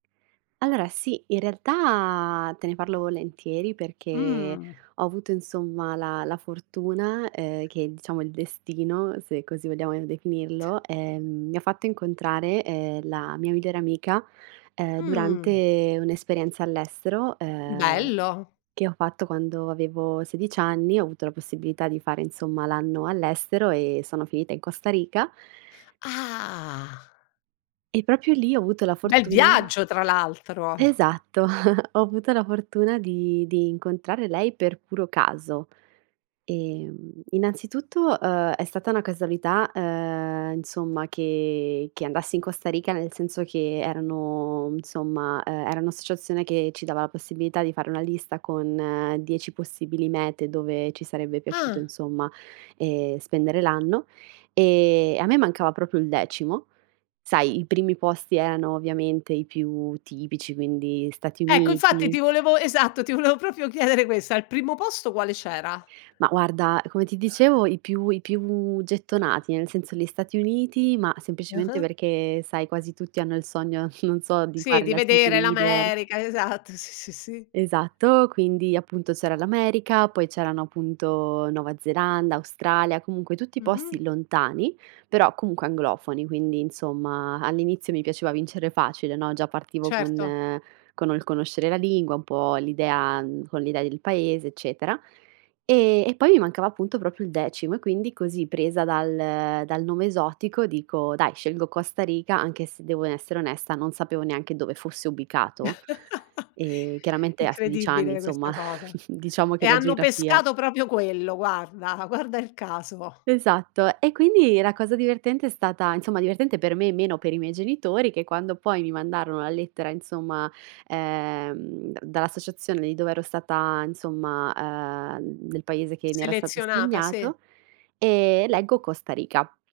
Allora, sì. In realtà te ne parlo volentieri perché Mh. ho avuto insomma la la fortuna, ehm, che diciamo il destino, se così vogliamo definirlo, ehm, mi fatto incontrare, ehm, la mia migliore amica, ehm, Mh. durante un'esperienza all'estero, ehm, Bello. che ho fatto quando avevo 16 anni, ho avuto la possibilità di fare insomma l'anno all'estero e sono finita in Costa Rica Ah. e proprio lì ho avuto la Bel fortuna viaggio tra l'altro. Esatto. Ho avuto la fortuna di di incontrare lei per puro caso. Ehm, innanzitutto, uhm, è stata una casualità, ehm, insomma che che andassi in Costa Rica, nel senso che erano, insomma, uhm, era un'associazione che ci dava la possibilità di fare una lista con 10 possibili mete dove ci sarebbe piaciuto Ah. insomma, ehm, spendere l'anno. E a me mancava proprio il decimo. Sai, i primi posti erano ovviamente i più tipici, quindi Stati Ecco, infatti Uniti ti volevo esatto, ti volevo proprio chiedere questa. Al primo posto quale c'era? Ma guarda, come ti dicevo, i più i più gettonati, nel senso li Stati Uniti, ma semplicemente Ah-ah. perché, sai, quasi tutti hanno il sogno, non so, di Sì, fare di la vedere cheerleader. l'America. Esatto. Sì, sì, sì. Esatto. Quindi, appunto c'era l'America, poi c'erano appunto Nuova Zelanda, Australia, comunque tutti posti Mh-mh. lontani, però comunque anglofoni. Quindi insomma, all'inizio mi piaceva vincere facile, no? Già partivo Certo. con con ol conoscere la lingua, un po' l'idea con l'idea del paese, eccetera. E e poi mi mancava appunto proprio il decimo e quindi così presa dal dal nome esotico dico: "Dai, scelgo Costa Riga". anche se devo n essere onesta, non sapevo neanche dove fosse ubicato, e chiaramente a 16 anni, Incredibile insomma, questa cosa. diciamo che E la hanno geografia pescato proprio quello, guarda, guarda il caso. Esatto. E quindi la cosa divertente è stata insomma divertente per me, meno per i miei genitori, che quando poi mi mandarono la lettera insomma, ehm, da dall'associazione di dove ero stata insomma, ehm, del paese che mi era stato Selezionata, sì. assegnato, ehm, leggo Costa Rica.